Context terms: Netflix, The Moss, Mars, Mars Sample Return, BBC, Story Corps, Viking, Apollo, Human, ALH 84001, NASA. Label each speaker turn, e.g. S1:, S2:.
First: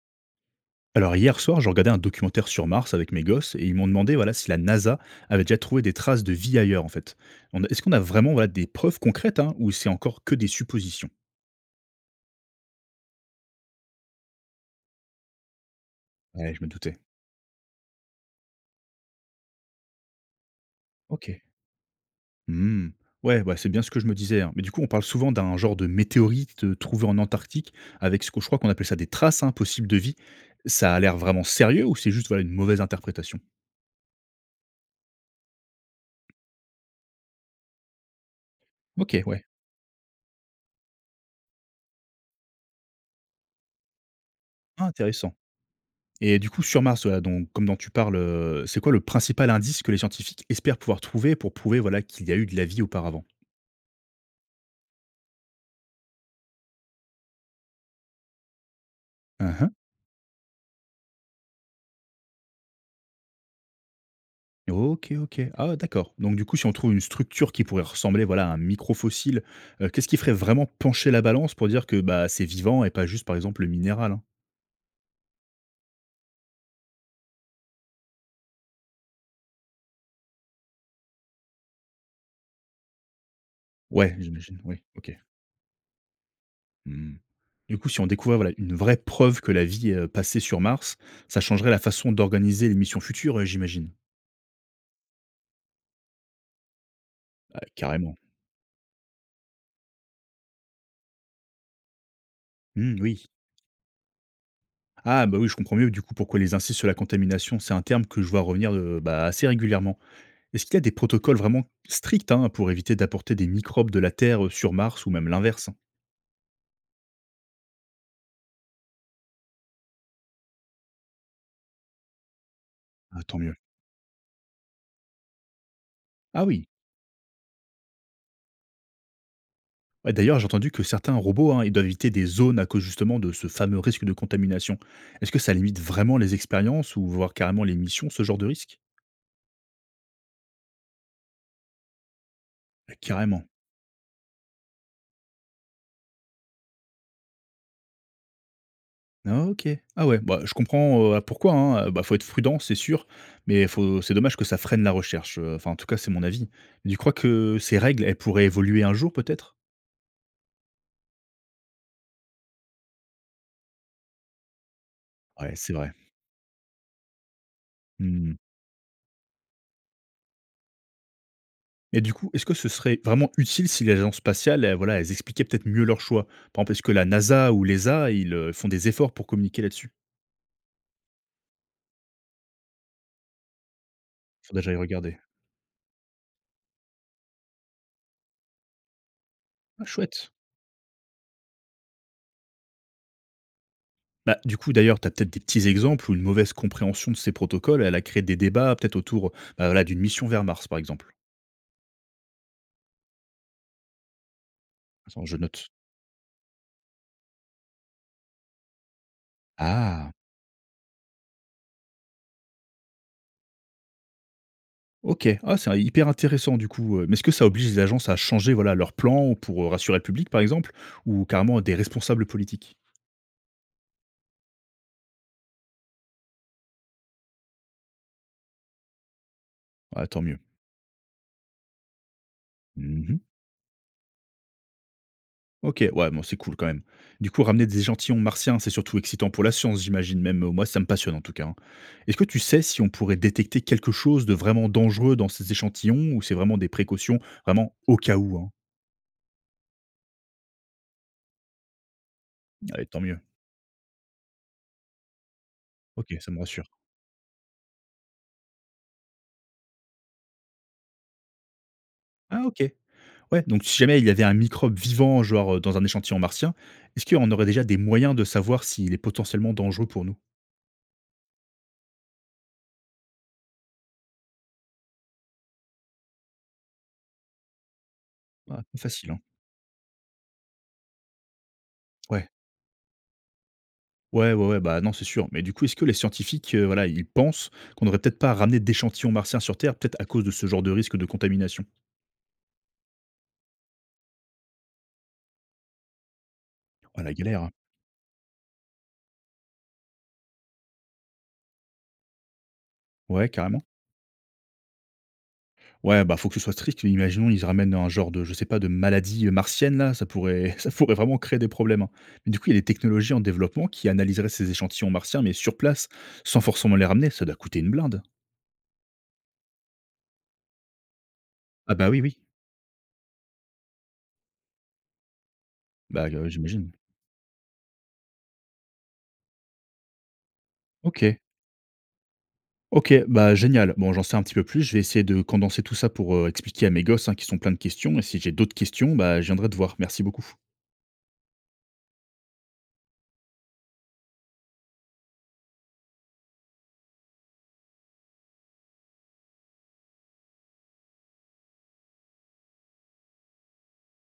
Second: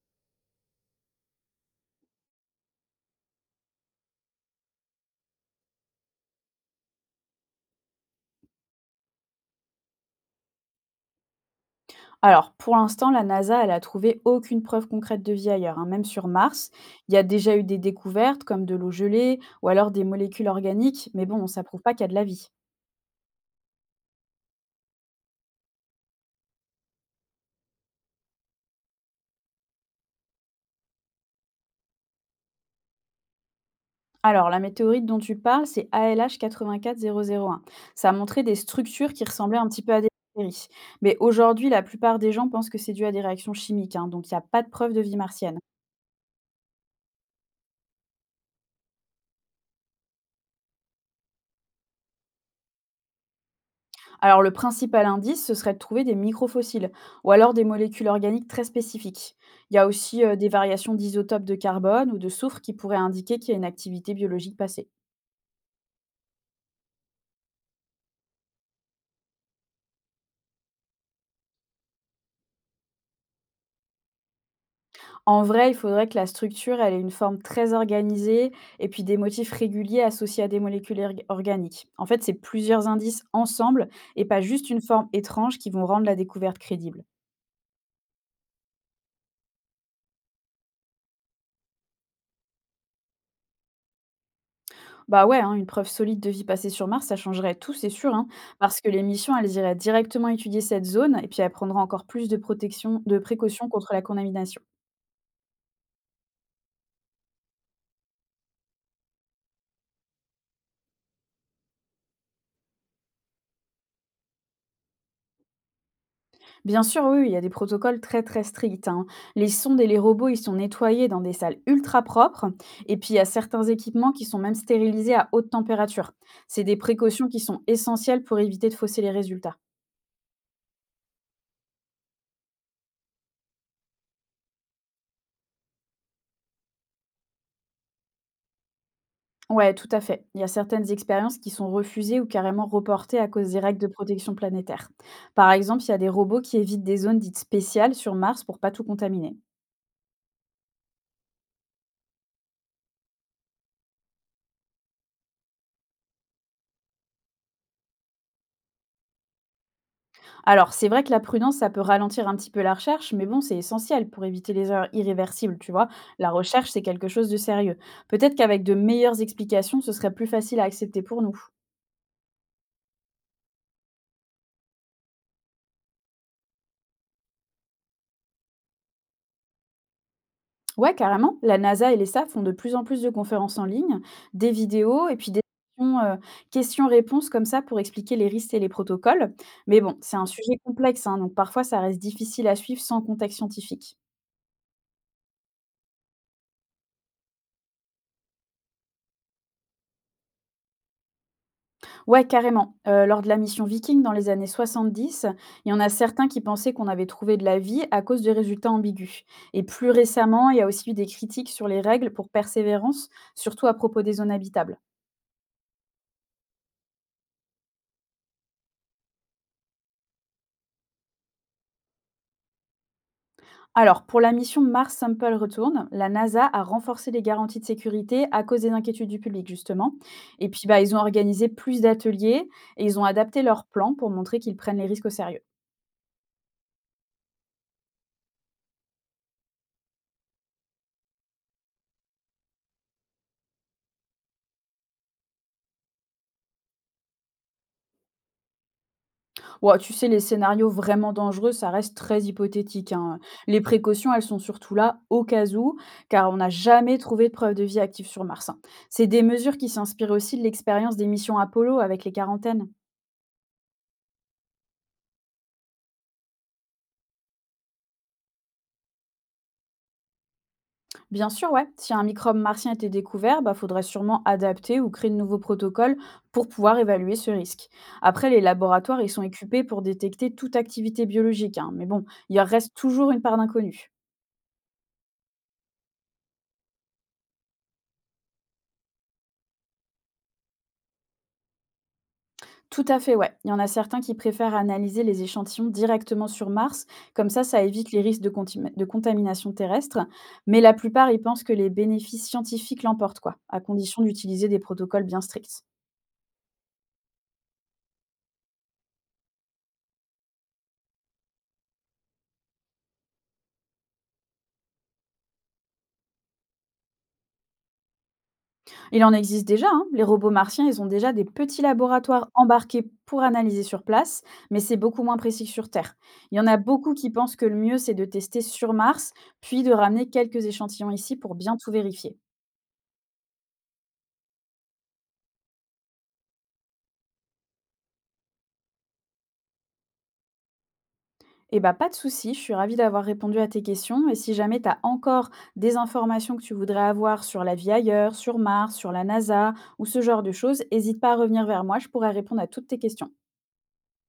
S1: Alors hier soir, je regardais un documentaire sur Mars avec mes gosses et ils m'ont demandé, voilà, si la NASA avait déjà trouvé des traces de vie ailleurs en fait. Est-ce qu'on a vraiment, voilà, des preuves concrètes, hein, ou c'est encore que des suppositions?
S2: Alors, pour l'instant, la NASA, elle a trouvé aucune preuve concrète de vie ailleurs, hein, même sur
S1: Ouais, je me
S2: Mars.
S1: doutais.
S2: Il y a déjà eu des découvertes comme de l'eau gelée ou alors des molécules organiques, mais
S1: Ok.
S2: bon, ça prouve pas qu'il y a de la vie.
S1: Hmm. Ouais, ouais, c'est bien ce que je me disais, hein. Mais du coup, on parle souvent d'un genre de météorite trouvé en Antarctique avec ce que je crois qu'on appelle ça des traces, hein, possibles de vie. Ça a l'air vraiment sérieux ou c'est juste, voilà, une mauvaise interprétation?
S2: Alors, la météorite dont tu parles, c'est ALH 84001. Ça a montré des structures
S1: Ok,
S2: qui
S1: ouais.
S2: ressemblaient un petit peu à des bactéries. Mais aujourd'hui, la plupart des gens pensent que c'est dû à des réactions chimiques, hein, donc il n'y a pas de
S1: Ah,
S2: preuve de vie
S1: intéressant.
S2: martienne.
S1: Et du coup, sur Mars, voilà, donc, comme dont tu parles, c'est quoi le principal indice que les scientifiques espèrent pouvoir trouver pour prouver, voilà, qu'il y a eu de la vie auparavant?
S2: Alors le principal indice, ce serait de trouver des microfossiles ou alors des molécules organiques très spécifiques.
S1: Hein, hein.
S2: Il y a aussi des variations d'isotopes de carbone ou de soufre qui pourraient indiquer qu'il y a une activité biologique passée.
S1: OK, OK. Ah d'accord. Donc du coup, si on trouve une structure qui pourrait ressembler, voilà, à un microfossile, qu'est-ce qui ferait vraiment pencher la balance pour dire que, bah, c'est vivant et pas juste, par exemple, le minéral, hein?
S2: En vrai, il faudrait que la structure elle, ait une forme très organisée et puis des motifs réguliers associés à des molécules organiques. En fait, c'est plusieurs indices ensemble
S1: Ouais,
S2: et pas
S1: j'imagine,
S2: juste une
S1: oui,
S2: forme
S1: OK.
S2: étrange qui vont rendre la découverte crédible.
S1: Mmh. Du coup, si on découvrait, voilà, une vraie preuve que la vie, passée sur Mars, ça changerait la façon d'organiser les missions futures, j'imagine?
S2: Bah, ouais, hein, une preuve solide de vie passée sur Mars, ça changerait
S1: Ah,
S2: tout, c'est sûr,
S1: carrément.
S2: hein, parce que les missions, elles iraient directement étudier cette zone et puis elles prendraient encore plus de
S1: Mmh,
S2: protection, de
S1: oui.
S2: précautions contre la contamination.
S1: Ah bah oui, je comprends mieux du coup pourquoi les insistent sur la contamination. C'est un terme que je vois revenir de, bah, assez régulièrement. Est-ce qu'il y a des protocoles vraiment stricts, hein, pour éviter d'apporter des microbes de la Terre sur Mars ou même l'inverse, hein?
S2: Bien sûr, oui, oui, il y a des protocoles très très stricts, hein. Les sondes et les robots, ils sont nettoyés dans des salles ultra propres et puis il y
S1: Ah,
S2: a
S1: tant mieux.
S2: certains équipements qui sont même stérilisés à haute température.
S1: Ah
S2: C'est
S1: oui.
S2: des précautions qui sont essentielles pour éviter de fausser les résultats.
S1: Ouais, d'ailleurs, j'ai entendu que certains robots, hein, ils doivent éviter des zones à cause justement de ce fameux risque de contamination. Est-ce que ça limite vraiment les expériences ou voire carrément les missions, ce genre de risque?
S2: Ouais, tout à fait. Il y a certaines expériences qui sont refusées ou carrément reportées à
S1: Carrément.
S2: cause des règles de protection planétaire. Par exemple, il y a des robots qui évitent des zones dites spéciales sur Mars pour pas tout contaminer.
S1: Ah OK. Ah ouais, bah, je comprends, pourquoi, hein, bah, faut être prudent, c'est sûr, mais faut c'est dommage que ça freine la recherche, enfin, en tout cas, c'est mon avis. Tu crois que ces règles, elles pourraient évoluer un jour, peut-être?
S2: Alors, c'est vrai que la prudence, ça peut ralentir un petit peu la recherche, mais bon, c'est essentiel pour éviter les erreurs
S1: Ouais,
S2: irréversibles, tu
S1: c'est
S2: vois.
S1: vrai.
S2: La recherche, c'est quelque chose de sérieux. Peut-être
S1: Mmh.
S2: qu'avec de meilleures explications, ce serait plus facile à accepter pour nous.
S1: Et du coup, est-ce que ce serait vraiment utile si les agences spatiales, voilà, elles expliquaient peut-être mieux leur choix? Par exemple, est-ce que la NASA ou l'ESA, ils, font des efforts pour communiquer là-dessus?
S2: Ouais, carrément. La NASA et l'ESA font de plus en plus de conférences en ligne, des
S1: Faudrait que j'aille
S2: vidéos
S1: regarder.
S2: et puis des questions, euh, questions-réponses comme ça pour expliquer les risques et les protocoles. Mais
S1: Ah
S2: bon, c'est un
S1: chouette!
S2: sujet complexe, hein, donc parfois ça reste difficile à suivre sans contexte scientifique.
S1: Bah, du coup, d'ailleurs, tu as peut-être des petits exemples où une mauvaise compréhension de ces protocoles, elle a créé des débats peut-être autour, bah, voilà, d'une mission vers Mars, par exemple?
S2: Ouais, carrément. Lors de la mission Viking dans les années
S1: Attends,
S2: 70,
S1: je note.
S2: il y en a certains qui pensaient qu'on avait trouvé de la vie à cause de résultats ambigus. Et plus
S1: Ah!
S2: récemment, il y a aussi eu des critiques sur les règles pour persévérance, surtout à propos des zones habitables.
S1: OK. Ah, c'est hyper intéressant du coup, mais est-ce que ça oblige les agences à changer, voilà, leur plan pour, rassurer le public par exemple? Ou carrément des responsables politiques?
S2: Alors, pour la mission Mars Sample Return, la NASA a renforcé les garanties de sécurité à cause des inquiétudes du public, justement.
S1: Ah, tant mieux.
S2: Et puis, bah, ils ont organisé plus d'ateliers et ils ont
S1: Mmh.
S2: adapté leurs plans pour montrer qu'ils prennent les risques au sérieux.
S1: OK, ouais, bon, c'est cool quand même. Du coup, ramener des échantillons martiens, c'est surtout excitant pour la science, j'imagine, même, moi ça me passionne en tout cas, hein. Est-ce que tu sais si on pourrait détecter quelque chose de vraiment dangereux dans ces échantillons ou c'est vraiment des précautions, vraiment au cas où, hein?
S2: Ouais, tu sais, les scénarios vraiment dangereux, ça reste très
S1: Allez,
S2: hypothétique,
S1: tant mieux.
S2: hein. Les précautions, elles sont surtout là au cas où,
S1: OK,
S2: car
S1: ça
S2: on
S1: me
S2: n'a
S1: rassure.
S2: jamais trouvé de preuve de vie active sur Mars, hein. C'est des mesures qui s'inspirent aussi de l'expérience des missions Apollo avec les
S1: Ah OK.
S2: quarantaines.
S1: Ouais, donc si jamais il y avait un microbe vivant, genre, dans un échantillon martien, est-ce qu'on aurait déjà des moyens de savoir s'il est potentiellement dangereux pour nous?
S2: Bien sûr, ouais. Si un microbe martien était découvert, bah, faudrait sûrement adapter ou créer de nouveaux protocoles pour pouvoir évaluer ce risque. Après, les
S1: Ah, pas
S2: laboratoires, ils
S1: facile, hein.
S2: sont équipés pour détecter toute activité biologique, hein, mais bon,
S1: Ouais.
S2: il en reste toujours une part d'inconnu.
S1: Ouais, ouais, ouais, bah, non, c'est sûr. Mais du coup, est-ce que les scientifiques, voilà, ils pensent qu'on aurait peut-être pas ramené d'échantillons martiens sur Terre, peut-être à cause de ce genre de risque de contamination?
S2: Tout à fait, ouais. Il y en a certains qui préfèrent analyser les échantillons directement sur Mars,
S1: Ah la
S2: comme
S1: galère,
S2: ça,
S1: hein.
S2: ça évite les risques de contamination terrestre. Mais la plupart, ils pensent que les bénéfices scientifiques l'emportent,
S1: Ouais,
S2: quoi, à
S1: carrément.
S2: condition d'utiliser des protocoles bien stricts.
S1: Ouais, bah, faut que ce soit strict. Imaginons, ils ramènent un genre de, je sais pas, de maladie, martienne là, ça pourrait ça pourrait vraiment créer des problèmes, hein. Mais du coup, il y a des technologies en développement qui analyseraient ces échantillons martiens, mais sur place, sans forcément les ramener, ça doit coûter une blinde.
S2: Il en existe déjà, hein. Les robots martiens, ils ont déjà des petits
S1: Ah bah, oui, oui.
S2: laboratoires embarqués pour analyser sur place, mais c'est beaucoup moins précis que sur Terre.
S1: Bah,
S2: Il y en a
S1: j'imagine.
S2: beaucoup qui pensent que le mieux, c'est de tester sur Mars, puis de ramener quelques échantillons ici
S1: OK.
S2: pour bien tout vérifier.
S1: OK, bah, génial. Bon, j'en sais un petit peu plus, je vais essayer de condenser tout ça pour, expliquer à mes gosses, hein, qui sont pleins de questions et si j'ai d'autres questions, bah, je viendrai te voir. Merci beaucoup.
S2: Eh bah, pas de souci, je suis ravie d'avoir répondu à tes questions. Et si jamais tu as encore des informations que tu voudrais avoir sur la vie ailleurs, sur Mars, sur la NASA ou ce genre de choses, n'hésite pas à revenir vers moi, je pourrais répondre à toutes tes questions.